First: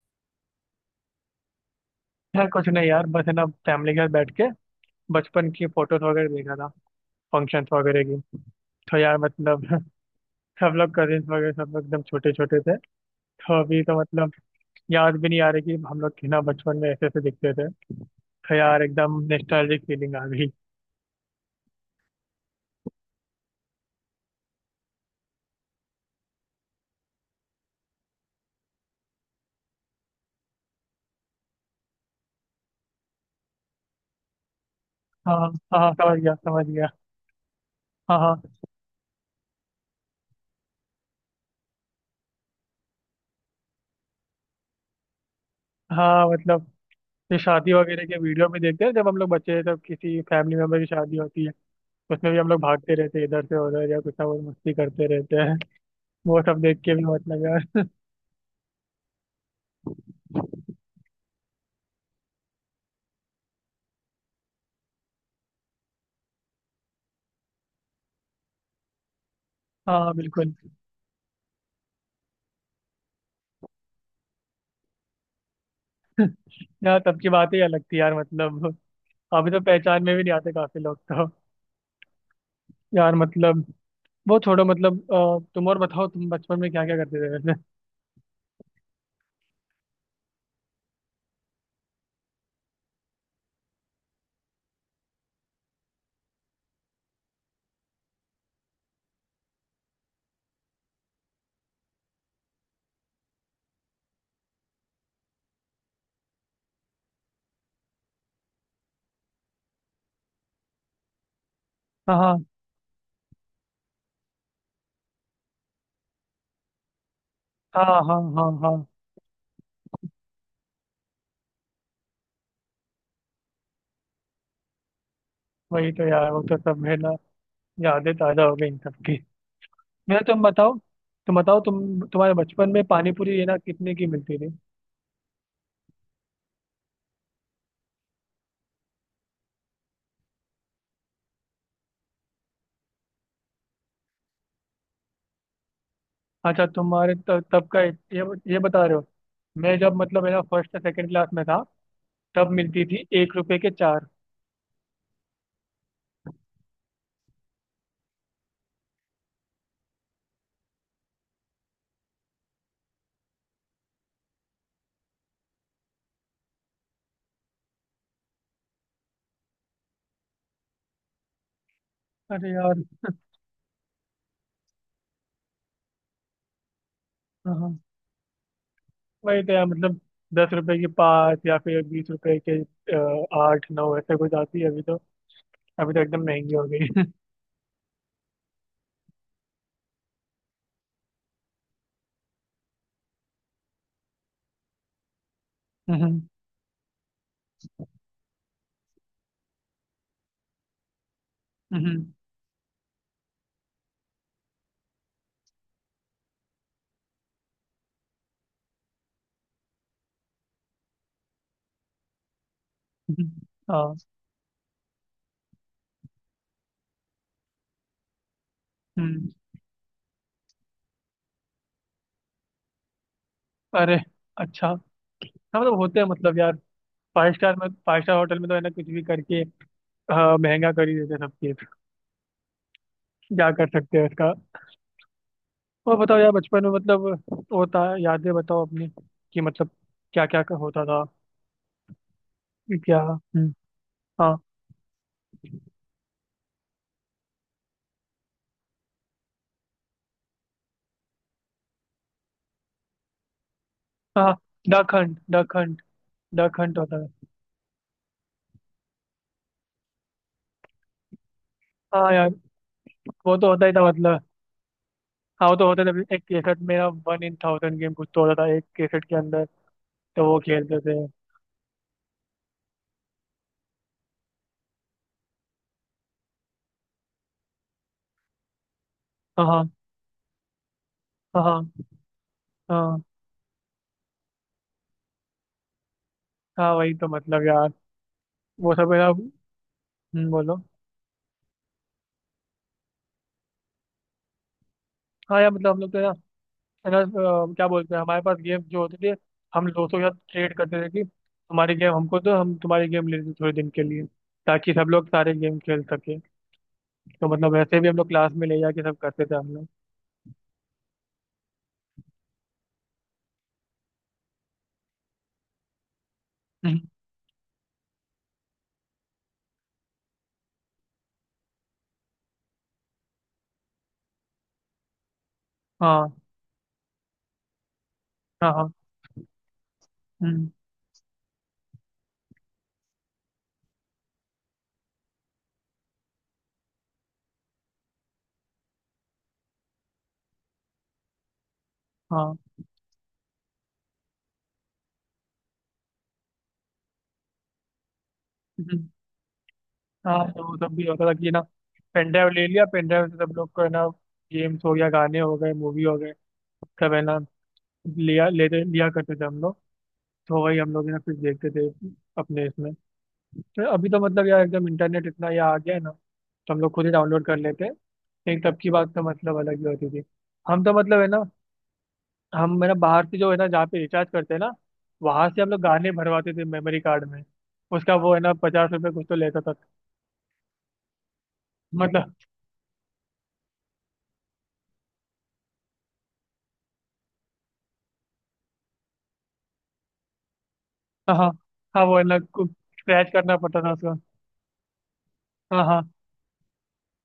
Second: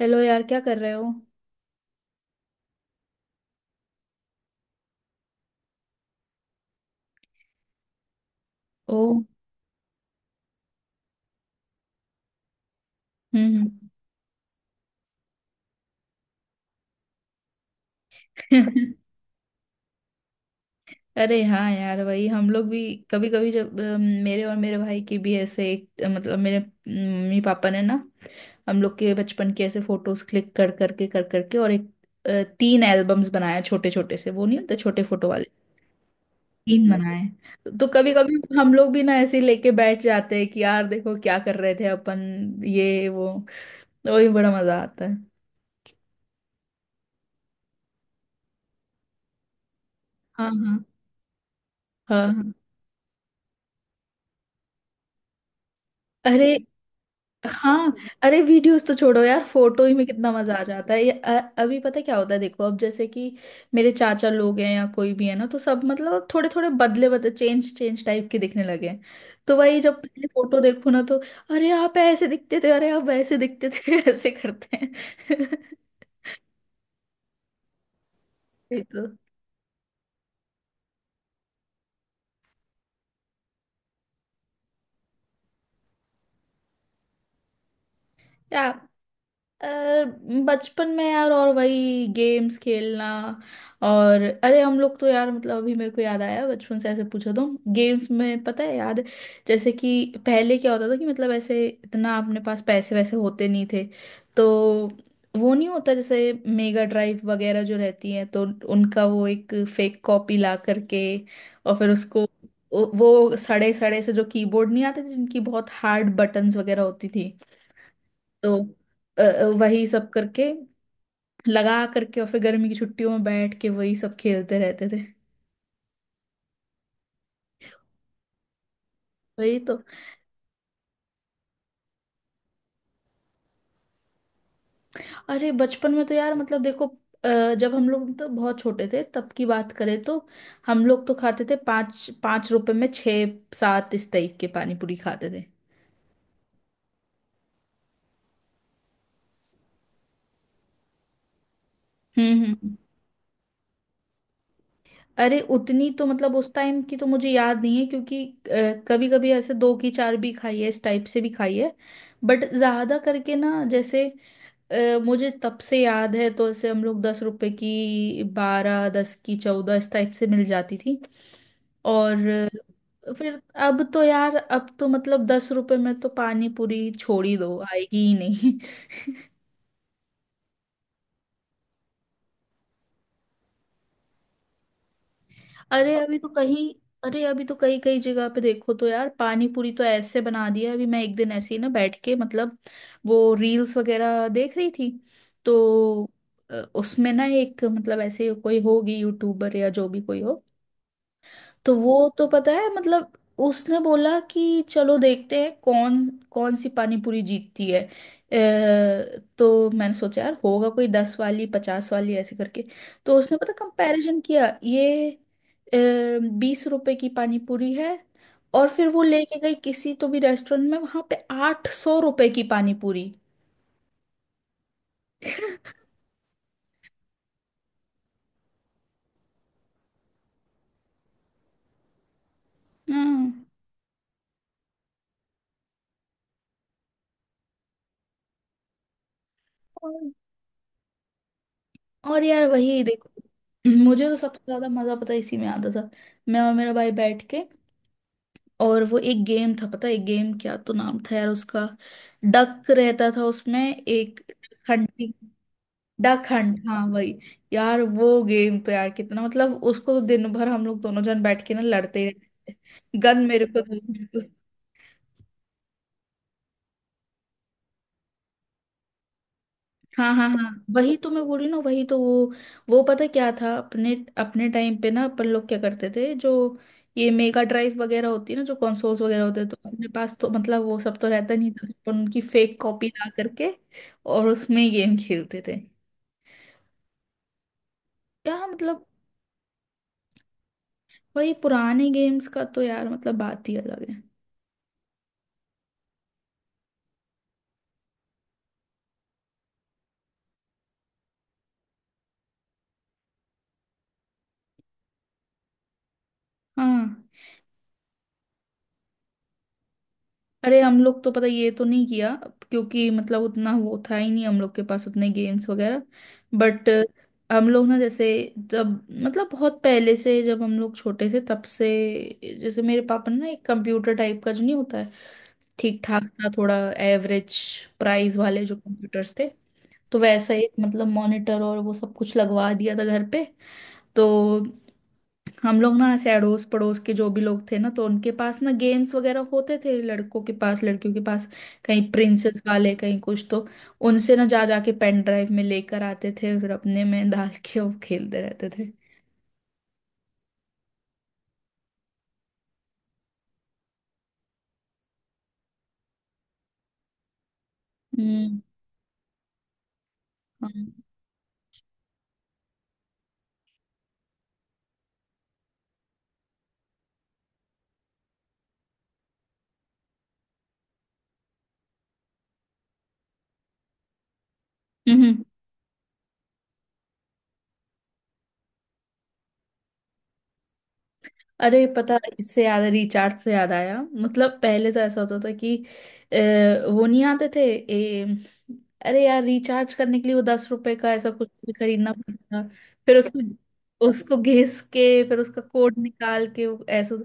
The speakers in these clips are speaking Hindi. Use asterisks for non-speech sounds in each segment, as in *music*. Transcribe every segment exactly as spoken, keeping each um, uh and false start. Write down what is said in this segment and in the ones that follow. हेलो यार, क्या कर रहे हो। यार कुछ नहीं, यार बस है ना फैमिली के साथ बैठ के बचपन की फोटोज वगैरह देखा था। फंक्शंस वगैरह की। तो ओ। यार मतलब *laughs* सब लोग कजिन्स वगैरह सब लोग एकदम छोटे छोटे थे। हम्म तो अभी हम्म। तो मतलब याद भी नहीं आ रही कि हम लोग ना बचपन में ऐसे ऐसे दिखते थे। तो यार *laughs* एकदम नॉस्टैल्जिक फीलिंग आ गई। अरे हाँ यार, वही हम लोग भी। कभी कभी जब अम, मेरे और मेरे भाई की भी ऐसे एक अ, मतलब मेरे मम्मी पापा ने ना, हम लोग के बचपन के ऐसे फोटोज क्लिक कर करके कर करके और एक अ, तीन एल्बम्स बनाया, छोटे छोटे से, वो नहीं होते छोटे फोटो हाँ वाले, हाँ, समझ गया समझ गया। तीन बनाए। तो कभी हाँ कभी हाँ हम लोग भी ना ऐसे ही लेके बैठ जाते हैं कि यार देखो, क्या कर रहे थे अपन, ये वो, तो वही बड़ा मजा आता है। हाँ, मतलब ये शादी वगैरह के वीडियो भी देखते हैं जब हम लोग बच्चे थे तब किसी हाँ फैमिली मेम्बर हाँ की शादी होती है। हाँ उसमें भी हम हाँ। लोग भागते रहते हैं इधर से उधर या कुछ ना कुछ मस्ती करते रहते हैं। वो अरे सब देख के भी मतलब यार। हाँ। अरे वीडियोस तो छोड़ो यार, फोटो ही में कितना मजा आ जाता है। ये अ- अभी पता है क्या होता है, देखो अब जैसे कि मेरे चाचा लोग हैं या कोई भी है ना, तो सब मतलब थोड़े थोड़े बदले बदले चेंज चेंज टाइप के दिखने लगे हैं। तो वही जब हाँ पहले बिल्कुल। फोटो देखो ना, तो अरे आप ऐसे दिखते थे, अरे आप वैसे दिखते थे, *laughs* ऐसे करते हैं *laughs* यार तब की बात ही अलग थी, यार मतलब। ये तो। अभी तो पहचान में भी नहीं आते काफी लोग तो, यार मतलब। वो छोड़ो मतलब, अ, तुम और बताओ, तुम बचपन में क्या क्या करते थे वैसे। क्या। अ, बचपन में यार, और वही गेम्स खेलना। और अरे हम लोग तो यार मतलब अभी मेरे को याद आया, बचपन से ऐसे पूछो तो गेम्स में, पता है याद है, जैसे कि पहले क्या होता था कि मतलब ऐसे इतना अपने पास पैसे वैसे होते नहीं थे। तो वो नहीं होता जैसे मेगा ड्राइव वगैरह जो रहती है, तो उनका वो एक फेक कॉपी ला करके और फिर हाँ उसको, हाँ वो सड़े सड़े से जो कीबोर्ड नहीं आते थे जिनकी बहुत हार्ड बटन्स वगैरह होती थी, हाँ हाँ। हाँ तो हाँ, अ, अ, वही सब करके लगा करके, और फिर गर्मी की छुट्टियों में बैठ के वही सब खेलते रहते थे। वही तो यार। वो तो सब है ना, यादें ताजा हो गई इन सबकी। वही तो। यार तुम बताओ, तुम बताओ, तुम तुम्हारे बचपन में पानी पूरी ये ना कितने की मिलती थी? अरे बचपन में तो यार मतलब देखो, अ, जब हम लोग तो बहुत छोटे थे तब की बात करें तो हम लोग तो खाते थे पाँच पाँच रुपए में छः सात, इस टाइप के पानी पूरी खाते थे। अच्छा, तुम्हारे त, तब का ये ये बता रहे हो? मैं जब मतलब है ना फर्स्ट या सेकंड क्लास में था, हम्म तब हम्म। मिलती थी एक रुपए के चार। अरे उतनी तो मतलब उस टाइम की तो मुझे याद नहीं है, क्योंकि कभी कभी ऐसे दो की चार भी खाई है, इस टाइप से भी खाई है। बट ज्यादा करके ना जैसे अ, मुझे तब से याद है, तो ऐसे हम लोग दस रुपए की बारह, दस की चौदह, इस टाइप से मिल जाती थी। और अरे यार। अ, फिर अब तो यार, अब तो मतलब दस रुपए में तो पानी पूरी छोड़ ही हाँ दो, हाँ। आएगी ही नहीं। वही तो यार मतलब, दस रुपए की पाँच या फिर बीस रुपए के अ, आठ नौ ऐसे कुछ आती है अभी तो। *laughs* अभी अरे तो अभी एकदम तो महंगी हो कहीं। गई। अरे अभी तो कई कई जगह पे देखो तो यार पानी पूरी तो ऐसे बना दिया है। अभी मैं एक दिन ऐसे ही ना बैठ के मतलब वो रील्स वगैरह देख रही थी, तो हम्म, अ, उसमें ना एक मतलब ऐसे कोई होगी यूट्यूबर या जो भी कोई हो, तो वो हम्म, तो पता है मतलब उसने बोला कि चलो देखते हैं कौन कौन सी पानी पूरी जीतती है। अ, तो मैंने सोचा यार होगा कोई दस वाली, पचास वाली, ऐसे करके। तो हम्म, उसने पता हाँ, कंपैरिजन किया, ये बीस रुपए की पानी पूरी है, और फिर वो हम्म, लेके गई किसी तो भी रेस्टोरेंट में, वहां पे आठ सौ रुपए की पानी पूरी। अरे, अच्छा, हाँ मतलब होते हैं मतलब यार, फाइव स्टार में, फाइव स्टार होटल में तो है ना कुछ भी करके हाँ, महंगा कर ही देते हैं सब चीज। हम्म। क्या कर सकते हैं इसका। और बताओ यार बचपन में, मतलब होता है, यादें बताओ अपनी, कि मतलब और क्या क्या होता था? और यार वही क्या, देखो, हम्म, मुझे तो हाँ सबसे ज्यादा मजा पता है इसी में आता था, मैं और मेरा भाई बैठ के। और वो एक गेम था, पता है एक गेम क्या तो नाम था यार उसका, डक रहता था उसमें एक, हाँ, duck hunting, hunt, duck hunt, duck duck hunt, hunt हाँ होता वही। यार वो गेम तो यार कितना मतलब, उसको दिन भर हम लोग दोनों जन बैठ के ना था। लड़ते, हाँ यार, गन वो मेरे तो को होता ही था दो। मतलब। हाँ, वो तो होता था, एक केसट मेरा वन इन थाउजेंड गेम कुछ तो होता था एक केसट के अंदर। हाँ तो हाँ वो हाँ। खेलते वही थे। तो मैं बोल रही हूँ ना, वही तो वो वो पता क्या था अपने अपने टाइम पे ना अपन लोग क्या करते थे। जो ये मेगा ड्राइव वगैरह होती है ना, जो कंसोल्स वगैरह होते हाँ हैं, तो हाँ अपने पास तो मतलब वो सब तो रहता हाँ नहीं था, हाँ तो अपन उनकी फेक कॉपी हाँ ला करके और उसमें गेम खेलते थे। हाँ, वही तो मतलब यार, यार वो मतलब सब है ना। हम्म, बोलो। वही पुराने गेम्स का तो यार मतलब बात ही अलग है। हाँ यार, मतलब हम लोग तो है ना, है ना, अ, क्या बोलते हैं, हमारे पास गेम जो होते थे, हम दोस्तों के साथ ट्रेड करते थे कि हमारी गेम हमको दो, हम तुम्हारी गेम ले लेते थोड़े दिन के लिए, ताकि सब लोग सारे गेम खेल सके। हाँ। तो मतलब वैसे भी हम लोग क्लास में ले जाके सब करते थे हम लोग। अरे हम लोग तो पता ये तो नहीं किया, क्योंकि मतलब उतना वो था ही नहीं हम लोग के पास, उतने गेम्स वगैरह। बट हम्म, हम लोग ना जैसे, जब मतलब बहुत पहले से, जब हम लोग छोटे थे तब से, जैसे मेरे पापा ने ना एक कंप्यूटर टाइप का जो नहीं होता है, ठीक ठाक हाँ सा, थोड़ा एवरेज प्राइस वाले हाँ जो हाँ, कंप्यूटर्स थे, तो वैसा हम्म, एक मतलब मॉनिटर और वो सब कुछ लगवा दिया था घर पे। तो हम लोग ना ऐसे अड़ोस पड़ोस के जो भी लोग थे ना तो उनके पास ना गेम्स वगैरह होते थे, लड़कों के पास लड़कियों के पास, कहीं हाँ, प्रिंसेस वाले कहीं कुछ, तो उनसे ना जा जाके पेन ड्राइव में लेकर आते थे, फिर अपने में डाल के वो खेलते रहते थे। हम्म। हाँ तो वो सब भी होता था कि ना, पेन ड्राइव ले लिया, पेन ड्राइव से सब लोग को है ना, गेम्स हो गया, गाने हो गए, मूवी हो गए, सब है ना, लिया हम्म। लेते लिया करते थे हम लोग। तो वही हम हाँ। लोग है ना फिर देखते थे अपने इसमें। तो अभी तो मतलब यार एकदम इंटरनेट इतना ये आ गया है ना, तो हम लोग खुद ही डाउनलोड कर लेते हैं, लेकिन तब की बात तो मतलब अलग ही होती थी। हम तो मतलब है ना, हम है ना बाहर से जो है ना, जहाँ पे रिचार्ज करते हैं ना, हम्म। वहां से हम लोग गाने भरवाते थे मेमोरी कार्ड में। उसका वो है ना पचास रुपये कुछ तो लेता था। अरे पता है, मतलब, इससे याद, रिचार्ज से याद आया, मतलब पहले तो ऐसा होता था कि अ, वो नहीं आते थे। ए, अरे यार, रिचार्ज करने के लिए वो दस रुपए का ऐसा हाँ कुछ हाँ, भी हाँ, खरीदना वो है ना पड़ता था, फिर स्क्रैच करना पड़ता था उसको उसका। उसको घिस के फिर उसका हाँ कोड हाँ, निकाल के वो ऐसा।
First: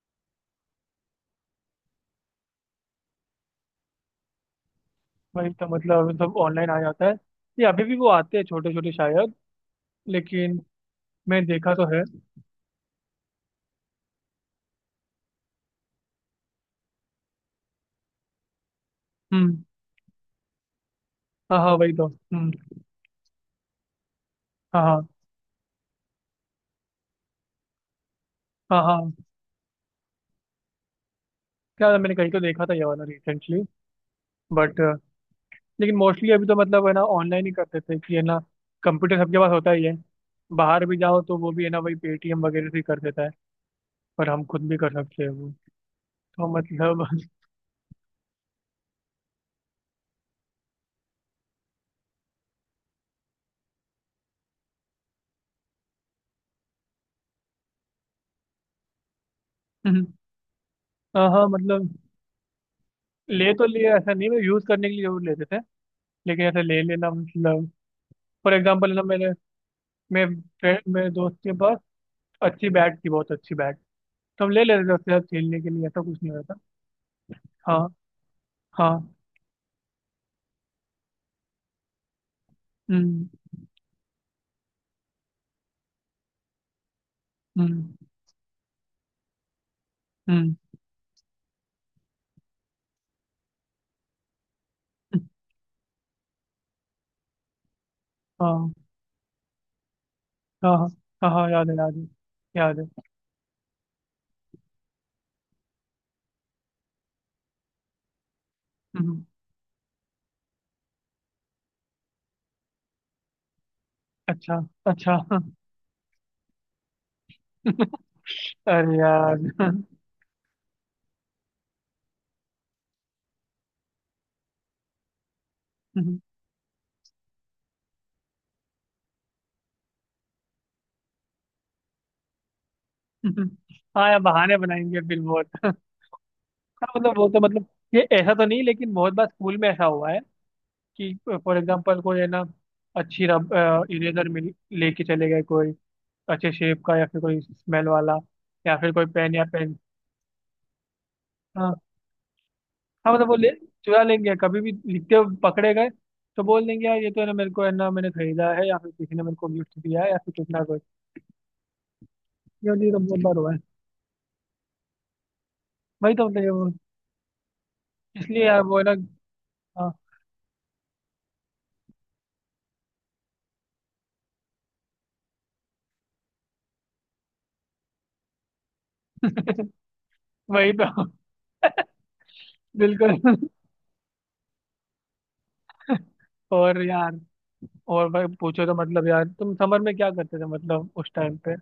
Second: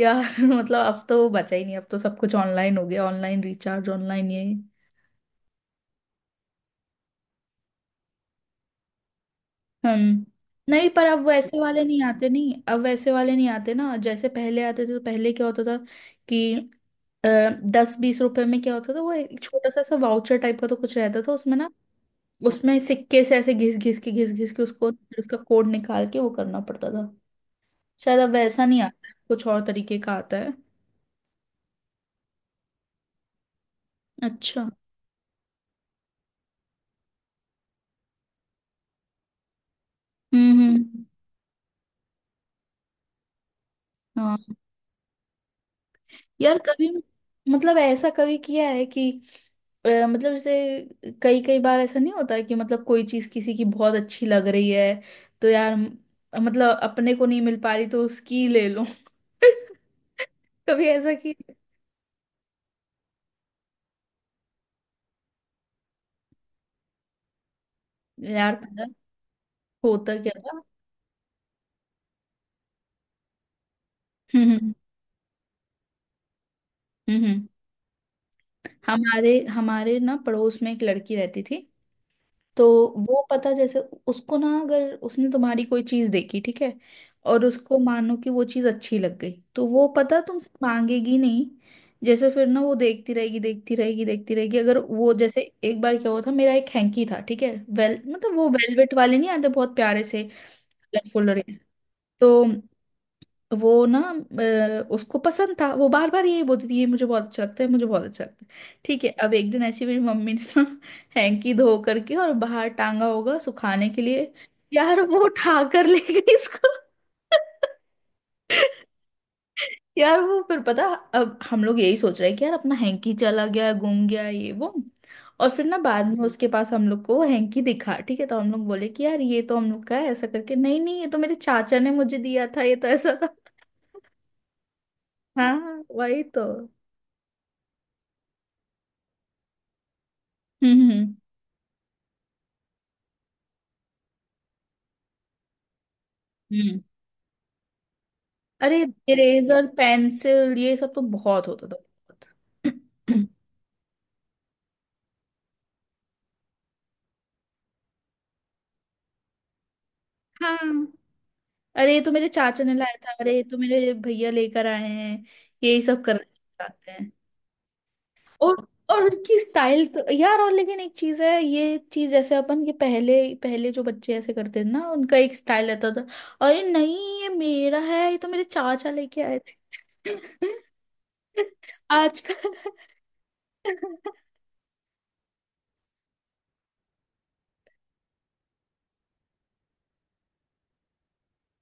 यार *laughs* मतलब अब तो वो बचा ही नहीं, अब तो सब कुछ ऑनलाइन हो गया, ऑनलाइन रिचार्ज, ऑनलाइन ये। वही तो मतलब, सब ऑनलाइन आ जाता है। ये अभी भी वो आते हैं छोटे छोटे शायद, हम्म। लेकिन नहीं, पर अब मैं वैसे देखा वाले तो नहीं है। आते, नहीं अब वैसे वाले नहीं आते ना जैसे पहले आते थे, तो पहले क्या होता था कि अ, दस बीस रुपए में क्या होता था, वो एक हम्म, छोटा सा सा वाउचर टाइप का तो कुछ रहता था उसमें हाँ ना। हाँ, वही तो, हम्म, उसमें सिक्के से ऐसे घिस घिस के घिस घिस के हाँ उसको, हाँ फिर उसका कोड निकाल के वो करना पड़ता था। शायद अब वैसा हाँ नहीं आता हाँ। है, कुछ और तरीके का आता है। क्या था, मैंने कहीं तो देखा था ये वाला रिसेंटली। अच्छा। बट लेकिन मोस्टली अभी तो मतलब है ना ऑनलाइन ही करते थे, कि है ना कंप्यूटर सबके पास होता ही है। हम्म बाहर भी हम्म। जाओ तो वो भी है ना वही पेटीएम वगैरह से ही कर देता है, पर हाँ हम खुद भी कर सकते हैं वो। तो यार, कभी मतलब, मतलब ऐसा कभी किया है कि अ, मतलब जैसे कई कई बार ऐसा नहीं होता है कि मतलब कोई चीज किसी की बहुत अच्छी लग रही है, तो यार म- मतलब अपने को नहीं मिल पा रही, तो उसकी ले लो *laughs* *laughs* कभी ऐसा हाँ कि हाँ मतलब, ले तो लिए, ऐसा नहीं, मैं यूज करने के लिए जरूर लेते थे, लेकिन ऐसा ले लेना मतलब, फॉर यार पता है एग्जाम्पल ना मेरे होता मेरे क्या था। फ्रेंड, मेरे दोस्त के पास अच्छी बैट थी, बहुत अच्छी बैट, तो हम्म हम हम्म। ले लेते थे उसके साथ खेलने के लिए, ऐसा कुछ नहीं होता था। हम्म, हम्म। हाँ हाँ। हमारे हमारे ना पड़ोस में एक लड़की रहती थी। तो वो हम्म पता जैसे उसको ना, अगर उसने तुम्हारी कोई चीज देखी ठीक है, और उसको हम्म, मानो कि वो चीज अच्छी लग गई, तो वो पता तुमसे हम्म, मांगेगी नहीं। जैसे फिर ना वो देखती रहेगी देखती रहेगी देखती रहेगी, अगर वो जैसे एक बार क्या हुआ था, मेरा एक हैंकी था ठीक है, वेल मतलब वो हाँ वेलवेट वाले नहीं आते बहुत प्यारे से, हाँ हाँ कलरफुल, हाँ, और हाँ, ये। याद है याद है, तो याद है। वो ना अ, उसको पसंद था, वो बार बार यही बोलती थी, ये मुझे बहुत अच्छा लगता है, मुझे बहुत अच्छा लगता है। ठीक है, हम्म, अब एक दिन ऐसी मेरी मम्मी ने ना *laughs* हैंकी धो करके और बाहर टांगा होगा सुखाने के लिए, अच्छा, यार अच्छा। वो उठा कर ले गई इसको। *laughs* अरे यार *laughs* यार वो फिर पता, अब हम लोग यही सोच रहे हैं कि यार अपना हैंकी चला गया, गुम गया, ये वो, और फिर ना बाद में उसके पास हम लोग को हैंकी दिखा ठीक है, तो हम लोग बोले कि यार ये तो हम लोग का है, ऐसा करके, नहीं नहीं ये तो मेरे चाचा ने मुझे दिया था, ये तो ऐसा था। हाँ यार बहाने बनाएंगे फिर बहुत, हाँ हाँ वही तो। मतलब, वो तो मतलब, ये ऐसा तो नहीं, लेकिन बहुत बार स्कूल में ऐसा हुआ है हम्म हम्म कि फॉर एग्जांपल कोई है ना, अच्छी रब, इरेजर मिल, लेके चले गए कोई, अच्छे हम्म। शेप का या फिर कोई स्मेल वाला, अरे या फिर कोई पेन या इरेजर पेन। पेंसिल ये सब तो बहुत होता था, हाँ हाँ, मतलब बहुत। वो ले चुरा लेंगे, कभी भी लिखते हुए पकड़े गए तो बोल देंगे यार ये तो है ना मेरे को है ना मैंने खरीदा है, या फिर किसी ने मेरे को गिफ्ट दिया है, या फिर *clears throat* कितना कोई, हाँ। अरे ये तो मेरे चाचा ये ने ये लाया तो था, बहुत अरे बार ये हुआ तो है। मेरे भैया लेकर आए हैं, यही सब वही करना तो मतलब ये वो- चाहते हैं। इसलिए यार और वो है ना, और उनकी स्टाइल हाँ तो यार, और लेकिन एक चीज है, ये चीज जैसे अपन ये पहले, पहले जो बच्चे ऐसे करते थे ना उनका एक स्टाइल रहता था, अरे नहीं ये मेरा है, ये तो मेरे चाचा लेके आए थे वही तो। *laughs* *laughs* आजकल। बिल्कुल। और यार, और भाई पूछो तो मतलब यार, तुम समर में क्या करते थे मतलब उस टाइम पे?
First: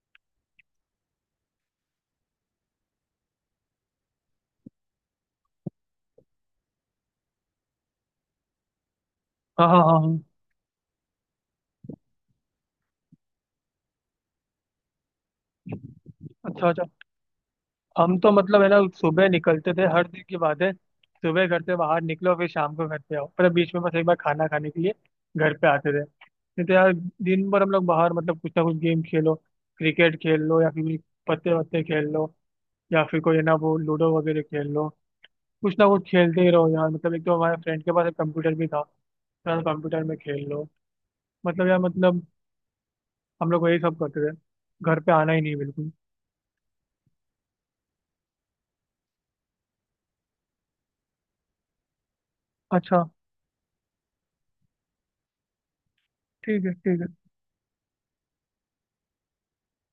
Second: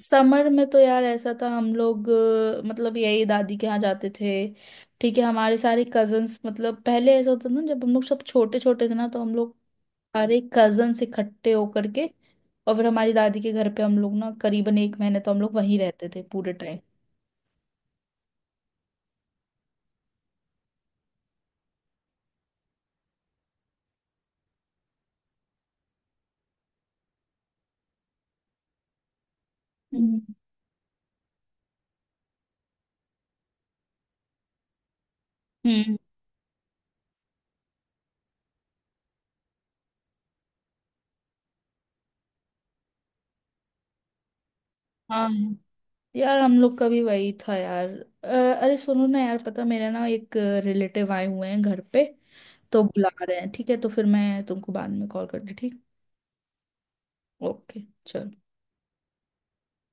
समर में तो यार ऐसा था, हम लोग अ, मतलब यही दादी के यहाँ जाते थे ठीक है, हमारे सारे कजन्स मतलब पहले ऐसा होता था ना, जब हम लोग सब छोटे छोटे थे ना, तो हम लोग हाँ हाँ हाँ हाँ। सारे कजन्स इकट्ठे होकर के और फिर हमारी दादी के घर पे हम लोग ना करीबन एक महीने तो हम लोग वहीं रहते थे पूरे अच्छा टाइम। अच्छा। हम तो मतलब है ना सुबह निकलते थे, हर दिन की बात है, सुबह घर से बाहर निकलो फिर शाम को घर पे आओ, पर बीच में बस एक बार खाना खाने के लिए घर पे आते थे, नहीं तो यार दिन भर हम लोग बाहर, मतलब कुछ ना कुछ गेम खेलो, क्रिकेट हम्म खेल लो, या फिर पत्ते वत्ते खेल लो, या फिर कोई है ना वो लूडो वगैरह खेल लो, कुछ ना हम्म। कुछ खेलते ही रहो यार, मतलब एक तो हमारे फ्रेंड के पास एक कंप्यूटर भी था, तो यार कंप्यूटर में खेल लो, मतलब यार मतलब, हम लोग वही सब करते थे, घर पे हाँ आना ही नहीं बिल्कुल। यार, हम लोग का भी वही था यार। अ, अरे सुनो ना यार, पता मेरा ना एक रिलेटिव आए हुए हैं घर पे, तो अच्छा, बुला रहे हैं, ठीक है, तो फिर मैं तुमको बाद में कॉल करती, ठीक। ठीक है ठीक है। ओके। चलो।